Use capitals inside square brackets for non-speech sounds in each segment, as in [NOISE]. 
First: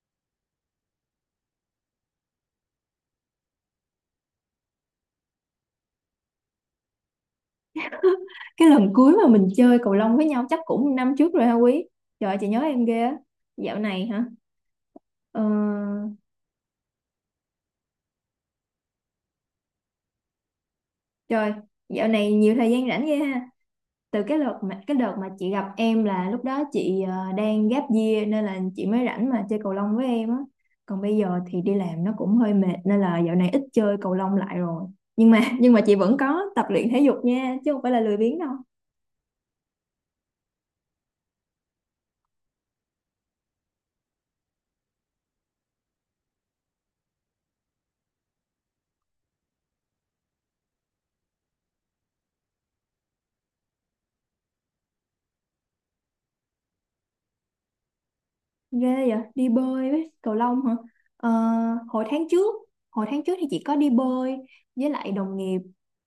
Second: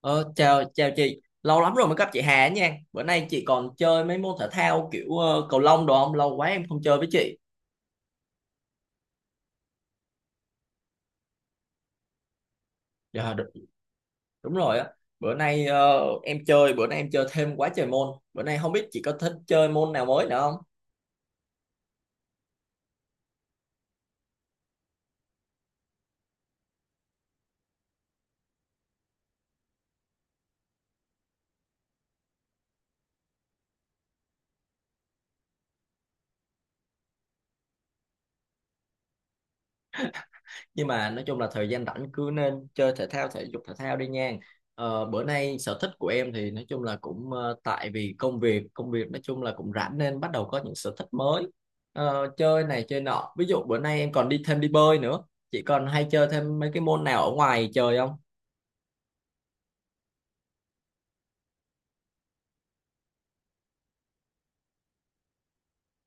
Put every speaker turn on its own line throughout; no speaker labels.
Ờ, chào chào chị, lâu lắm rồi mới gặp chị Hà nha. Bữa nay chị còn chơi mấy môn thể thao kiểu cầu lông đồ không? Lâu quá em không chơi với chị.
Cái lần cuối mà mình chơi cầu lông với nhau chắc cũng năm trước rồi ha, Quý? Trời ơi, chị nhớ em ghê á.
Dạ, đúng,
Dạo này hả?
đúng rồi á. Bữa
ờ,
nay em chơi thêm quá trời môn. Bữa nay không biết chị có thích chơi môn nào mới nữa không?
Trời. Dạo này nhiều thời gian rảnh ghê ha. Từ cái đợt mà chị gặp em là lúc đó chị đang gap year, nên là chị mới rảnh mà chơi cầu lông với em á. Còn bây giờ thì đi làm nó cũng hơi mệt nên là dạo này ít chơi cầu lông lại rồi. Nhưng mà chị vẫn có tập luyện thể dục nha, chứ không phải là lười biếng đâu.
Nhưng mà nói chung là thời gian rảnh cứ nên chơi thể thao, thể dục thể thao đi nha. Bữa nay sở thích của em thì nói chung là cũng tại vì công việc nói chung là cũng rảnh nên bắt đầu có những sở thích mới. Chơi này chơi nọ, ví dụ bữa nay em còn đi thêm đi bơi nữa. Chị còn hay chơi thêm mấy cái môn nào ở ngoài trời không?
Ghê vậy, đi bơi với cầu lông hả? Ờ, hồi tháng trước, hồi tháng trước thì chị có đi bơi với lại đồng nghiệp.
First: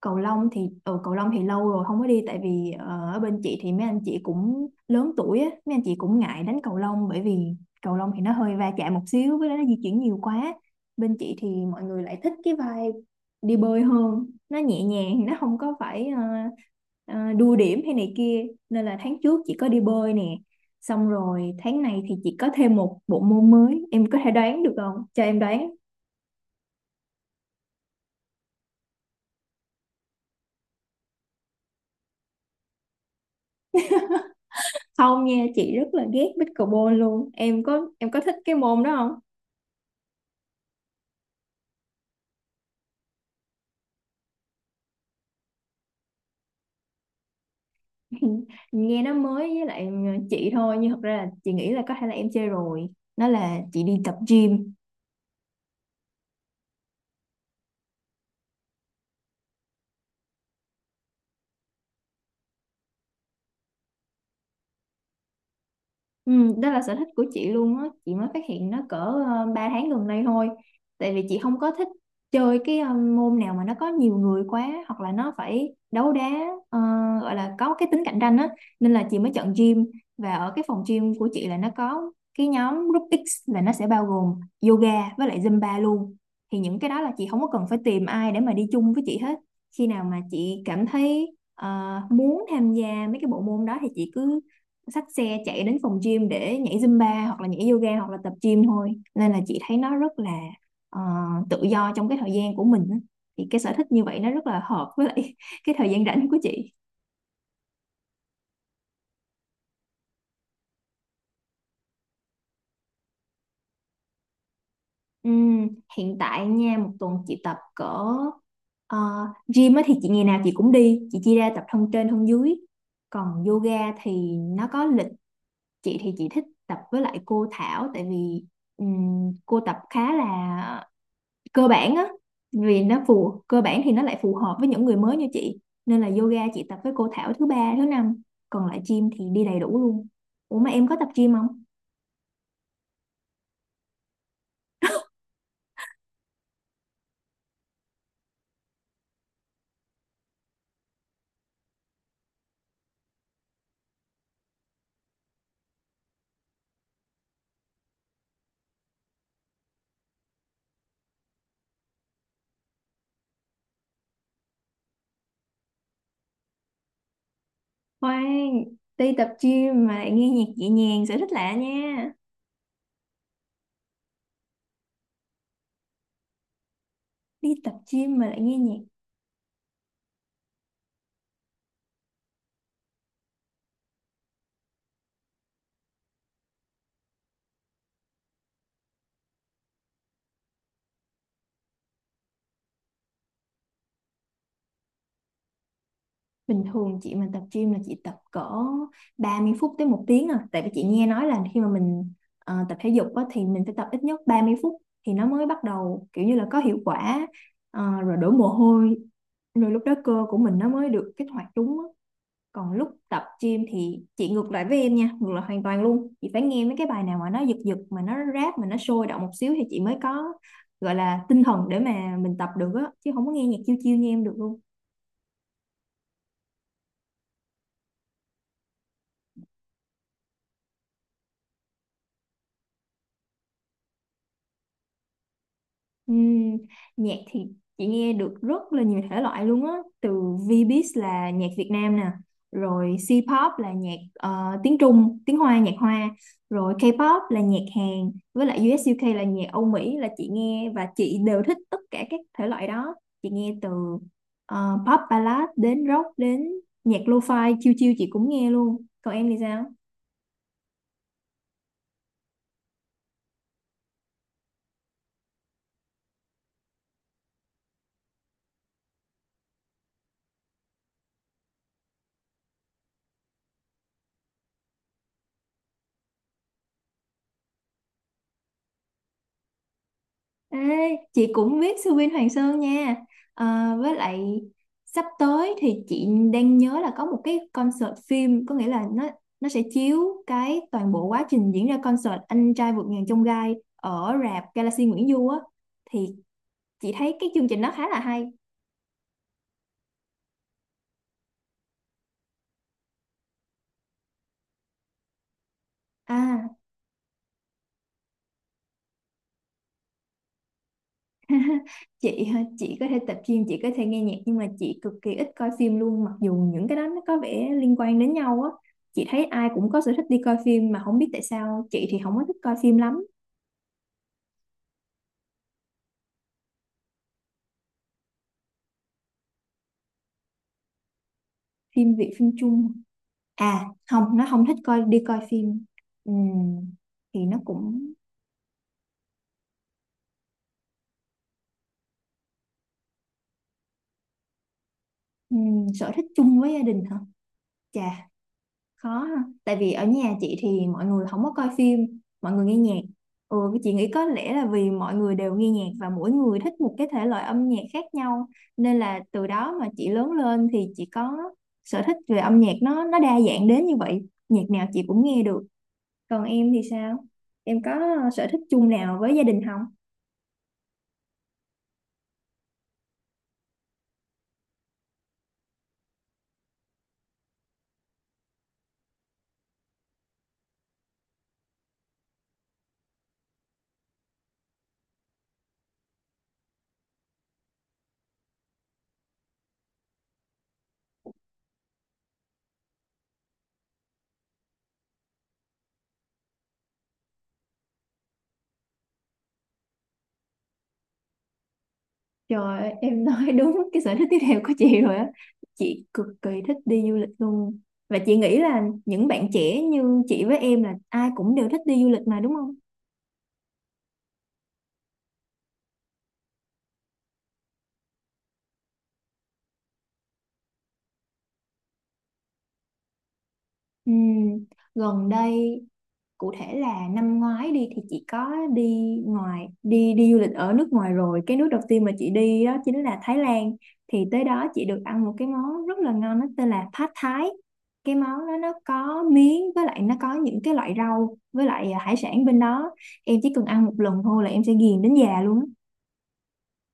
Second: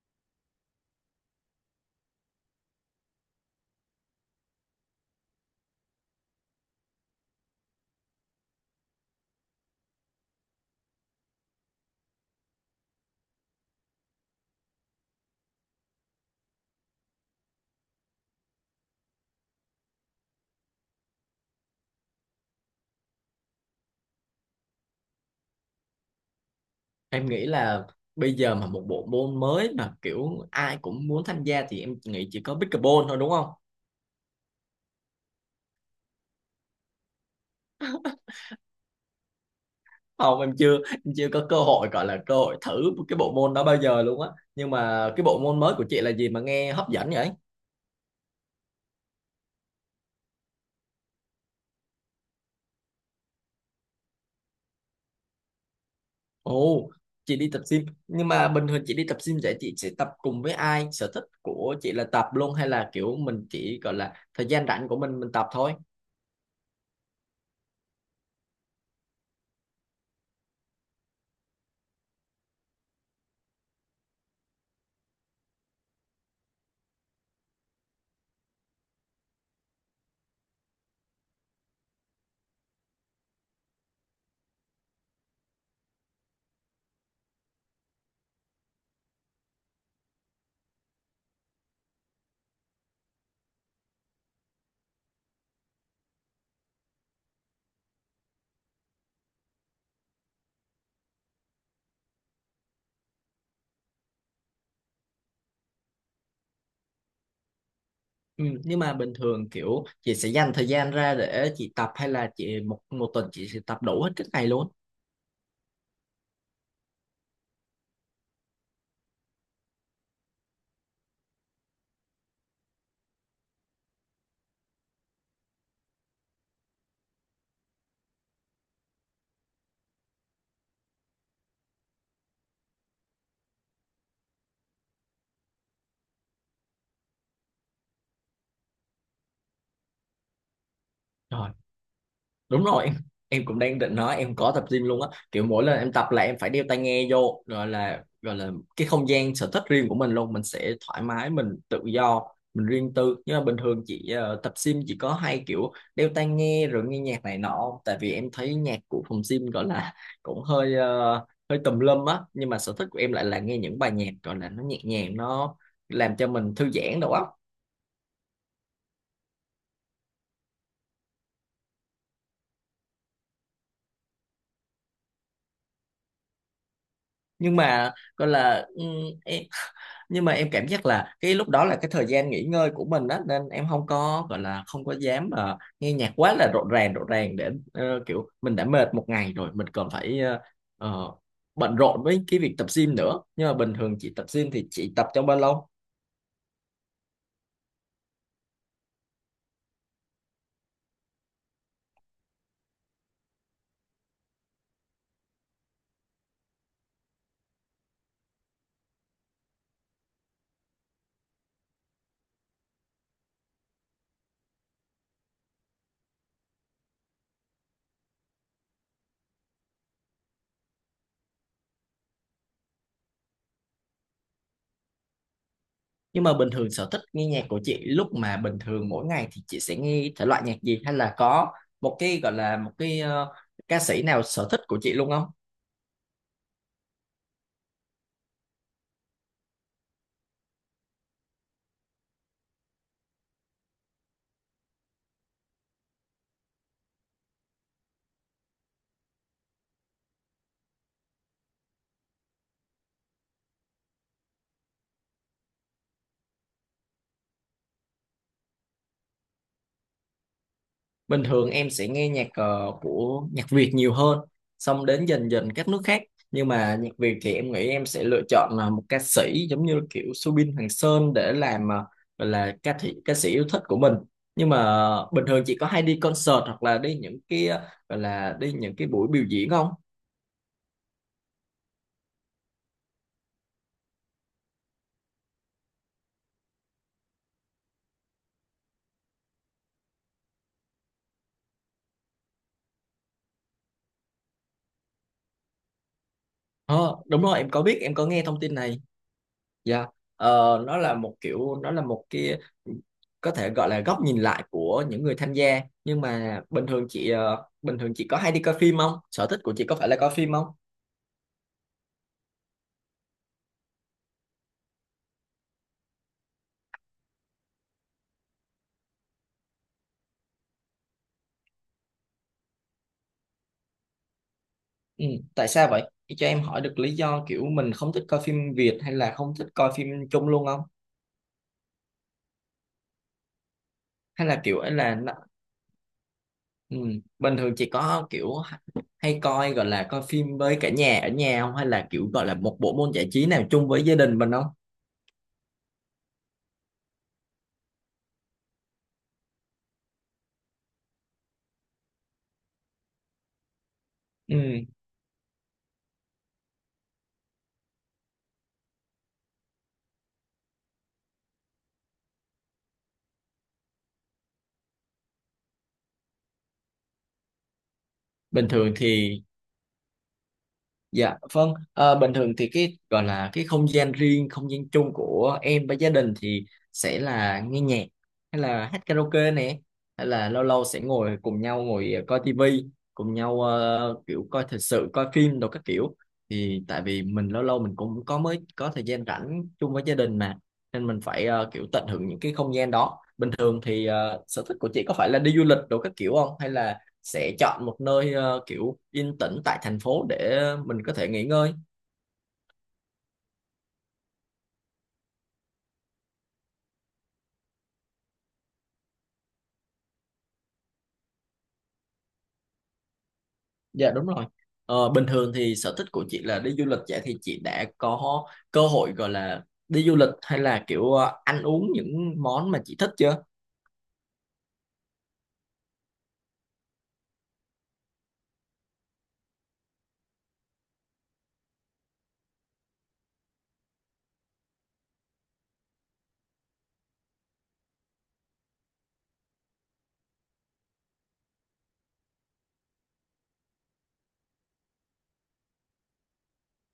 Cầu lông thì lâu rồi không có đi, tại vì ở bên chị thì mấy anh chị cũng lớn tuổi á, mấy anh chị cũng ngại đánh cầu lông, bởi vì cầu lông thì nó hơi va chạm một xíu, với lại nó di chuyển nhiều quá. Bên chị thì mọi người lại thích cái vibe đi bơi hơn, nó nhẹ nhàng, nó không có phải đua điểm hay này kia, nên là tháng trước chị có đi bơi nè. Xong rồi tháng này thì chị có thêm một bộ môn mới. Em có thể đoán được không? Cho em đoán.
Em nghĩ là bây giờ mà một bộ môn mới mà kiểu ai cũng muốn tham gia thì em nghĩ chỉ có pickleball thôi, đúng không?
Không nha, chị rất là ghét pickleball luôn. Em có thích cái môn đó không?
Không, em chưa có cơ hội, gọi là cơ hội thử cái bộ môn đó bao giờ luôn á. Nhưng mà cái bộ môn mới của chị là gì mà nghe hấp dẫn vậy?
[LAUGHS] Nghe nó mới với lại chị thôi. Nhưng thật ra là chị nghĩ là có thể là em chơi rồi. Nó là chị đi tập gym.
Ồ, chị đi tập gym. Nhưng mà bình thường chị đi tập gym vậy chị sẽ tập cùng với ai? Sở thích của chị là tập luôn hay là kiểu mình chỉ gọi là thời gian rảnh của mình tập thôi?
Ừ, đó là sở thích của chị luôn á, chị mới phát hiện nó cỡ 3 tháng gần đây thôi. Tại vì chị không có thích chơi cái môn nào mà nó có nhiều người quá, hoặc là nó phải đấu đá, ờ, gọi là có cái tính cạnh tranh á, nên là chị mới chọn gym. Và ở cái phòng gym của chị là nó có cái nhóm group X, là nó sẽ bao gồm yoga với lại Zumba luôn. Thì những cái đó là chị không có cần phải tìm ai để mà đi chung với chị hết. Khi nào mà chị cảm thấy muốn tham gia mấy cái bộ môn đó thì chị cứ xách xe chạy đến phòng gym để nhảy Zumba, hoặc là nhảy yoga, hoặc là tập gym thôi, nên là chị thấy nó rất là ờ, tự do trong cái thời gian của mình á. Thì cái sở thích như vậy nó rất là hợp với lại [LAUGHS] cái thời gian rảnh của chị.
Ừ, nhưng mà bình thường kiểu chị sẽ dành thời gian ra để chị tập, hay là chị một một tuần chị sẽ tập đủ hết cái ngày luôn?
Ừm, Hiện tại nha, một tuần chị tập cỡ ờ, gym á thì chị ngày nào chị cũng đi, chị chia ra tập thân trên thân dưới. Còn yoga thì nó có lịch. Chị thì chị thích tập với lại cô Thảo, tại vì cô tập khá là cơ bản á. Vì nó cơ bản thì nó lại phù hợp với những người mới như chị, nên là yoga chị tập với cô Thảo thứ ba thứ năm, còn lại gym thì đi đầy đủ luôn. Ủa mà em có tập gym không?
Đúng rồi em. Em cũng đang định nói em có tập gym luôn á, kiểu mỗi lần em tập là em phải đeo tai nghe vô, gọi là cái không gian sở thích riêng của mình luôn, mình sẽ thoải mái, mình tự do, mình riêng tư. Nhưng mà bình thường chị tập gym chỉ có hay kiểu đeo tai nghe rồi nghe nhạc này nọ không? Tại vì em thấy nhạc của phòng gym gọi là cũng hơi hơi tùm lum á. Nhưng mà sở thích của em lại là nghe những bài nhạc gọi là nó nhẹ nhàng, nó làm cho mình thư giãn đầu óc.
Khoan, đi tập gym mà lại nghe nhạc nhẹ nhàng, sở thích lạ nha. Đi
Nhưng
tập
mà
gym mà
gọi
lại nghe
là
nhạc.
ừ, em nhưng mà em cảm giác là cái lúc đó là cái thời gian nghỉ ngơi của mình á, nên em không có gọi là không có dám nghe nhạc quá là rộn ràng để kiểu mình đã mệt một ngày rồi mình còn phải ờ, bận rộn với cái việc tập gym nữa. Nhưng mà bình thường chị tập gym thì chị tập trong bao lâu?
Bình thường chị mà tập gym là chị tập cỡ 30 phút tới một tiếng, à tại vì chị nghe nói là khi mà mình tập thể dục á, thì mình phải tập ít nhất 30 phút thì nó mới bắt đầu kiểu như là có hiệu quả. Ờ, rồi đổ mồ hôi, rồi lúc đó cơ của mình nó mới được kích hoạt đúng á. Còn lúc tập gym thì chị ngược lại với em nha, ngược lại hoàn toàn luôn. Chị phải nghe mấy cái bài nào mà nó giật giật, mà nó rap, mà nó sôi động một xíu thì chị mới có gọi là tinh thần để mà mình tập được á, chứ không có nghe nhạc chiêu chiêu như em được luôn.
Nhưng mà bình thường sở thích nghe nhạc của chị lúc mà bình thường mỗi ngày thì chị sẽ nghe thể loại nhạc gì, hay là có một cái gọi là một cái ca sĩ nào sở thích của chị luôn không?
Ừm, Nhạc thì chị nghe được rất là nhiều thể loại luôn á. Từ Vbiz là nhạc Việt Nam nè, rồi C-pop là nhạc tiếng Trung, tiếng Hoa, nhạc Hoa, rồi K-pop là nhạc Hàn, với lại US UK là nhạc Âu Mỹ, là chị nghe và chị đều thích tất cả các thể loại đó. Chị nghe từ pop ballad đến rock đến nhạc lo-fi chill chill chị cũng nghe luôn. Còn em thì sao?
Bình thường em sẽ nghe nhạc của nhạc Việt nhiều hơn, xong đến dần dần các nước khác. Nhưng mà nhạc Việt thì em nghĩ em sẽ lựa chọn là một ca sĩ giống như kiểu Subin Hoàng Sơn để làm gọi là ca sĩ yêu thích của mình. Nhưng mà bình thường chị có hay đi concert hoặc là đi những cái gọi là đi những cái buổi biểu diễn không?
Ê, chị cũng biết Sư Vin Hoàng Sơn nha. Ờ, với lại sắp tới thì chị đang nhớ là có một cái concert phim, có nghĩa là nó sẽ chiếu cái toàn bộ quá trình diễn ra concert Anh trai vượt ngàn chông gai ở rạp Galaxy Nguyễn Du á, thì chị
Ờ,
thấy
đúng
cái
rồi,
chương
em
trình
có
nó
biết,
khá
em
là
có nghe
hay.
thông tin này. Dạ, ờ, nó là một kiểu, nó là một cái có thể gọi là góc nhìn lại của những người tham gia. Nhưng mà
À,
bình thường chị bình thường chị có hay đi coi phim không? Sở thích của chị có phải là coi phim không?
chị hả? Chị có thể tập gym, chị có thể nghe nhạc, nhưng mà chị cực kỳ ít coi phim luôn, mặc dù những cái đó nó có vẻ liên quan đến nhau á. Chị thấy ai cũng có sở thích đi coi phim mà không biết tại sao chị thì không có thích coi phim lắm.
Ừ, tại sao vậy chị? Cho em hỏi được lý do kiểu mình không thích coi phim Việt hay là không thích coi phim chung luôn không?
Phim Việt, phim Trung, à không,
Hay
nó
là
không thích
kiểu ấy
coi,
là
đi
nó-
coi phim. Ừm,
ừ,
thì
bình
nó
thường chị
cũng
có kiểu hay coi, gọi là coi phim với cả nhà ở nhà không? Hay là kiểu gọi là một bộ môn giải trí nào chung với gia đình mình không?
sở thích chung với gia đình hả? Chà, khó ha, tại vì ở nhà chị thì mọi người không có coi phim, mọi người nghe nhạc. Ừ, cái chị nghĩ có lẽ là
Ừ,
vì mọi người đều nghe nhạc và mỗi người thích một cái thể loại âm nhạc khác nhau, nên là từ đó mà chị lớn lên thì chị có sở thích về âm nhạc, nó đa dạng đến như vậy. Nhạc nào chị cũng nghe được. Còn em thì sao? Em có sở thích
bình
chung
thường
nào với
thì
gia đình không?
dạ vâng, ờ, bình thường thì cái gọi là cái không gian riêng, không gian chung của em với gia đình thì sẽ là nghe nhạc, hay là hát karaoke nè, hay là lâu lâu sẽ ngồi cùng nhau ngồi coi tivi, cùng nhau kiểu coi thời sự, coi phim đồ các kiểu. Thì tại vì mình lâu lâu mình cũng có mới có thời gian rảnh chung với gia đình mà, nên mình phải kiểu tận hưởng những cái không gian đó. Bình thường thì sở thích của chị có phải là đi du lịch đồ các kiểu không, hay là sẽ chọn một nơi kiểu yên tĩnh tại thành phố để mình có thể nghỉ ngơi.
Trời ơi, em nói [LAUGHS] đúng cái sở thích tiếp theo của chị rồi á. Chị cực kỳ thích đi du lịch luôn. Và chị nghĩ là những bạn trẻ như chị với em là ai cũng đều thích đi du lịch mà, đúng không?
Dạ đúng rồi. Ờ, bình thường thì sở thích của chị là đi du lịch, vậy thì chị đã có cơ hội gọi là đi du lịch hay là kiểu ăn uống những món mà chị thích chưa?
Ừm, Gần đây, cụ thể là năm ngoái đi thì chị có đi ngoài đi đi du lịch ở nước ngoài, rồi cái nước đầu tiên mà chị đi đó chính là Thái Lan. Thì tới đó chị được ăn một cái món rất là ngon, nó tên là Pad Thai. Cái món đó nó có miến, với lại nó có những cái loại rau, với lại à, hải sản bên đó. Em chỉ cần ăn một lần thôi là em sẽ ghiền đến già luôn á.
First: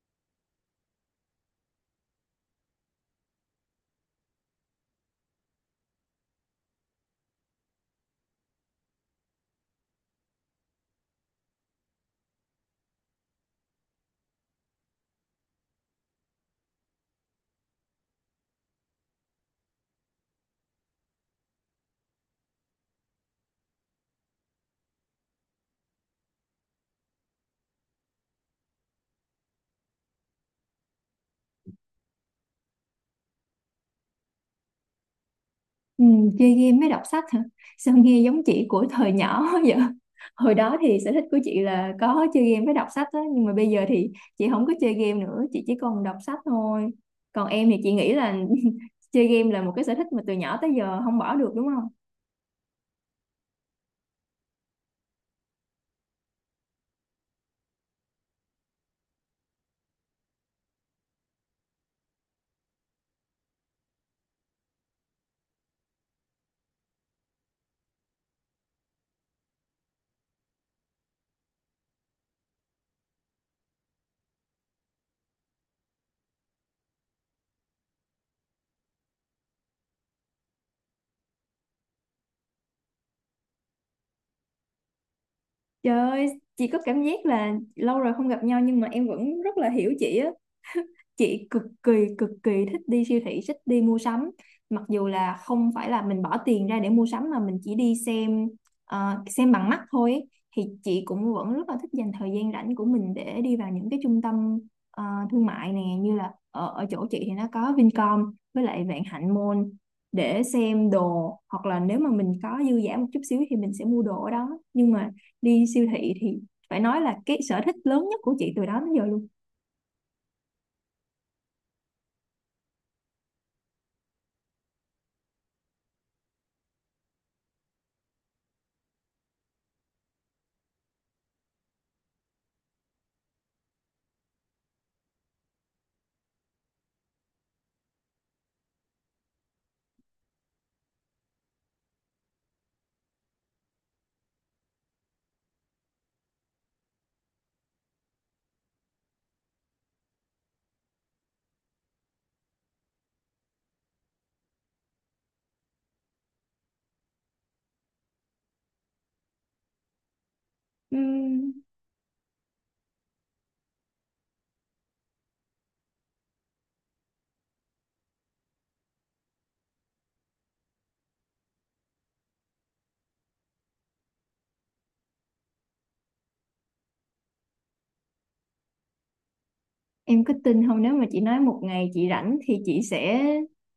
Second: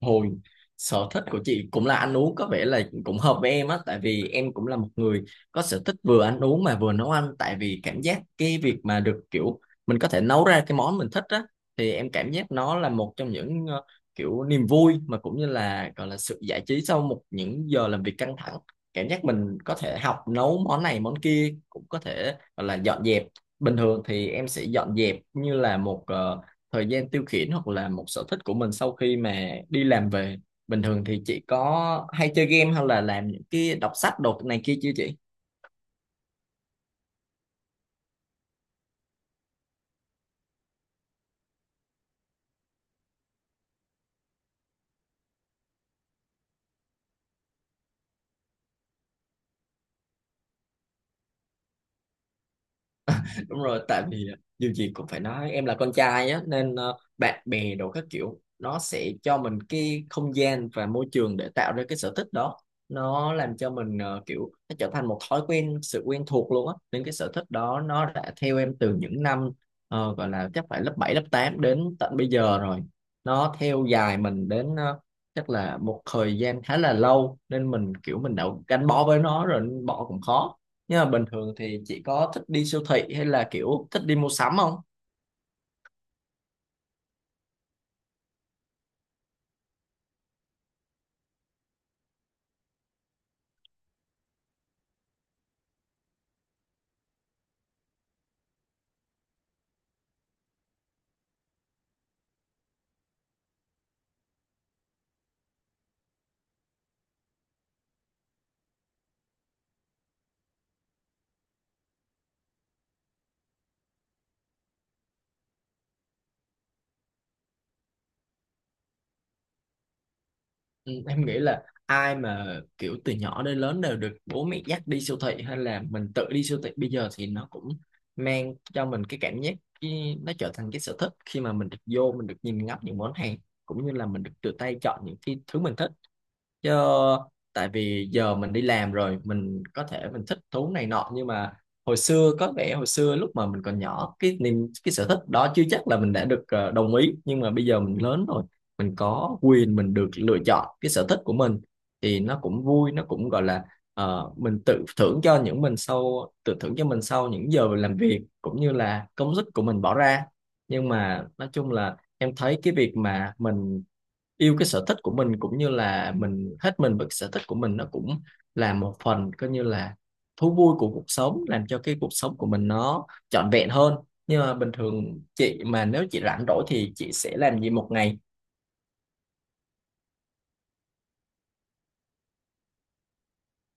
Hồi sở thích của chị cũng là ăn uống có vẻ là cũng hợp với em á, tại vì em cũng là một người có sở thích vừa ăn uống mà vừa nấu ăn. Tại vì cảm giác cái việc mà được kiểu mình có thể nấu ra cái món mình thích á, thì em cảm giác nó là một trong những kiểu niềm vui mà cũng như là gọi là sự giải trí sau một những giờ làm việc căng thẳng. Cảm giác mình có thể học nấu món này món kia, cũng có thể gọi là dọn dẹp. Bình thường thì em sẽ dọn dẹp như là một thời gian tiêu khiển hoặc là một sở thích của mình sau khi mà đi làm về. Bình thường thì chị có hay chơi game hay là làm những cái đọc sách đột này kia chưa chị?
Ừ, chơi game mới đọc sách hả? Sao nghe giống chị của thời nhỏ [LAUGHS] vậy? Hồi đó thì sở thích của chị là có chơi game với đọc sách á, nhưng mà bây giờ thì chị không có chơi game nữa, chị chỉ còn đọc sách thôi. Còn em thì chị nghĩ là [LAUGHS] chơi game là một cái sở thích mà từ nhỏ tới giờ không bỏ được đúng không?
Đúng rồi, tại vì dù gì cũng phải nói em là con trai á, nên bạn bè đồ các kiểu nó sẽ cho mình cái không gian và môi trường để tạo ra cái sở thích đó. Nó làm cho mình kiểu nó trở thành một thói quen, sự quen thuộc luôn á, nên cái sở thích đó nó đã theo em từ những năm gọi là chắc phải lớp 7, lớp 8 đến tận bây giờ rồi. Nó theo dài mình đến chắc là một thời gian khá là lâu nên mình kiểu mình đã gắn bó với nó rồi nên bỏ cũng khó. Nhưng mà bình thường thì chị có thích đi siêu thị hay là kiểu thích đi mua sắm không?
Trời ơi, chị có cảm giác là lâu rồi không gặp nhau nhưng mà em vẫn rất là hiểu chị á. Chị cực kỳ thích đi siêu thị, thích đi mua sắm, mặc dù là không phải là mình bỏ tiền ra để mua sắm mà mình chỉ đi xem, xem bằng mắt thôi ấy. Thì chị cũng vẫn rất là thích dành thời gian rảnh của mình để đi vào những cái trung tâm ờ, thương mại nè, như là ở chỗ chị thì nó có Vincom với lại Vạn Hạnh Mall, để xem đồ, hoặc là nếu mà mình có dư giả một chút xíu thì mình sẽ mua đồ ở đó. Nhưng mà đi siêu thị thì phải nói là cái sở thích lớn nhất của chị từ đó đến giờ luôn.
Ừ, em nghĩ là ai mà kiểu từ nhỏ đến lớn đều được bố mẹ dắt đi siêu thị hay là mình tự đi siêu thị bây giờ thì nó cũng mang cho mình cái cảm giác cái, nó trở thành cái sở thích khi mà mình được vô mình được nhìn ngắm những món hàng, cũng như là mình được tự tay chọn những cái thứ mình thích. Chứ tại vì giờ mình đi làm rồi mình có thể mình thích thú này nọ, nhưng mà hồi xưa có vẻ hồi xưa lúc mà mình còn nhỏ cái niềm cái sở thích đó chưa chắc là mình đã được đồng ý. Nhưng mà bây giờ mình lớn rồi mình có quyền mình được lựa chọn cái sở thích của mình, thì nó cũng vui, nó cũng gọi là mình tự thưởng cho những mình sau tự thưởng cho mình sau những giờ làm việc cũng như là công sức của mình bỏ ra. Nhưng mà nói
Ừm,
chung là em thấy cái việc mà mình yêu cái sở thích của mình cũng như là mình hết mình với cái sở thích của mình, nó cũng là một phần coi như là thú vui của cuộc sống, làm cho cái cuộc sống của mình nó trọn vẹn hơn. Nhưng mà bình thường chị mà nếu chị rảnh rỗi thì chị sẽ làm gì một ngày?
Em cứ tin không, nếu mà chị nói một ngày chị rảnh thì chị sẽ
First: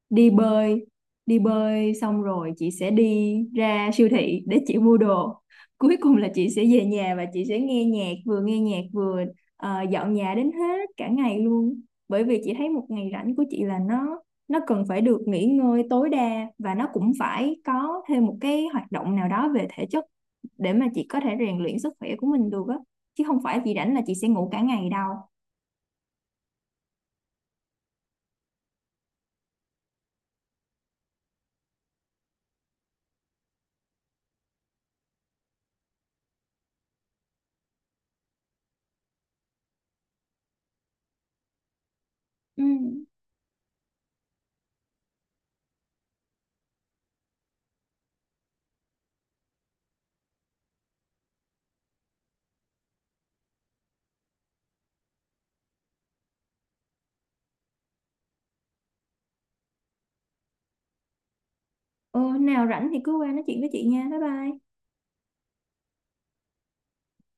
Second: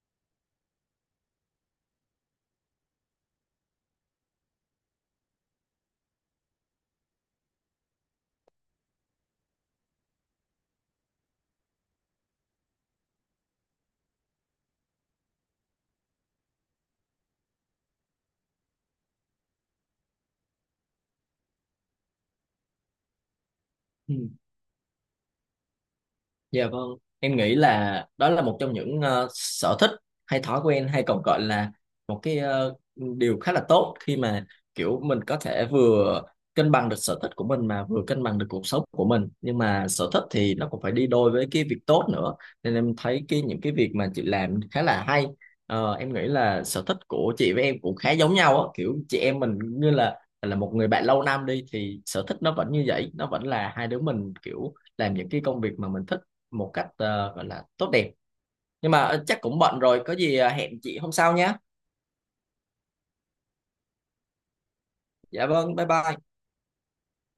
đi bơi, đi bơi xong rồi chị sẽ đi ra siêu thị để chị mua đồ. Cuối cùng là chị sẽ về nhà và chị sẽ nghe nhạc vừa dọn nhà đến hết cả ngày luôn. Bởi vì chị thấy một ngày rảnh của chị là nó cần phải được nghỉ ngơi tối đa, và nó cũng phải có thêm một cái hoạt động nào đó về thể chất để mà chị có thể rèn luyện sức khỏe của mình được á. Chứ không phải chị rảnh là chị
Ừ.
sẽ ngủ cả ngày đâu.
Dạ vâng, em nghĩ là đó là một trong những sở thích hay thói quen hay còn gọi là một cái điều khá là tốt khi mà kiểu mình có thể vừa cân bằng được sở thích của mình mà vừa cân bằng được cuộc sống của mình. Nhưng mà sở thích thì nó cũng phải đi đôi với cái việc tốt nữa.
Ừ.
Nên em thấy cái những cái việc mà chị làm khá là hay. Ờ, em nghĩ là sở thích của chị với em cũng khá giống nhau á, kiểu chị em mình như là một người bạn lâu năm đi thì sở thích nó vẫn như vậy, nó vẫn là hai đứa mình kiểu làm những cái công việc mà mình thích một cách gọi là tốt đẹp. Nhưng mà chắc cũng bận rồi, có gì hẹn chị hôm sau nhé.
Ừ, nào rảnh thì cứ qua nói chuyện với chị nha, bye bye.
Dạ vâng, bye bye.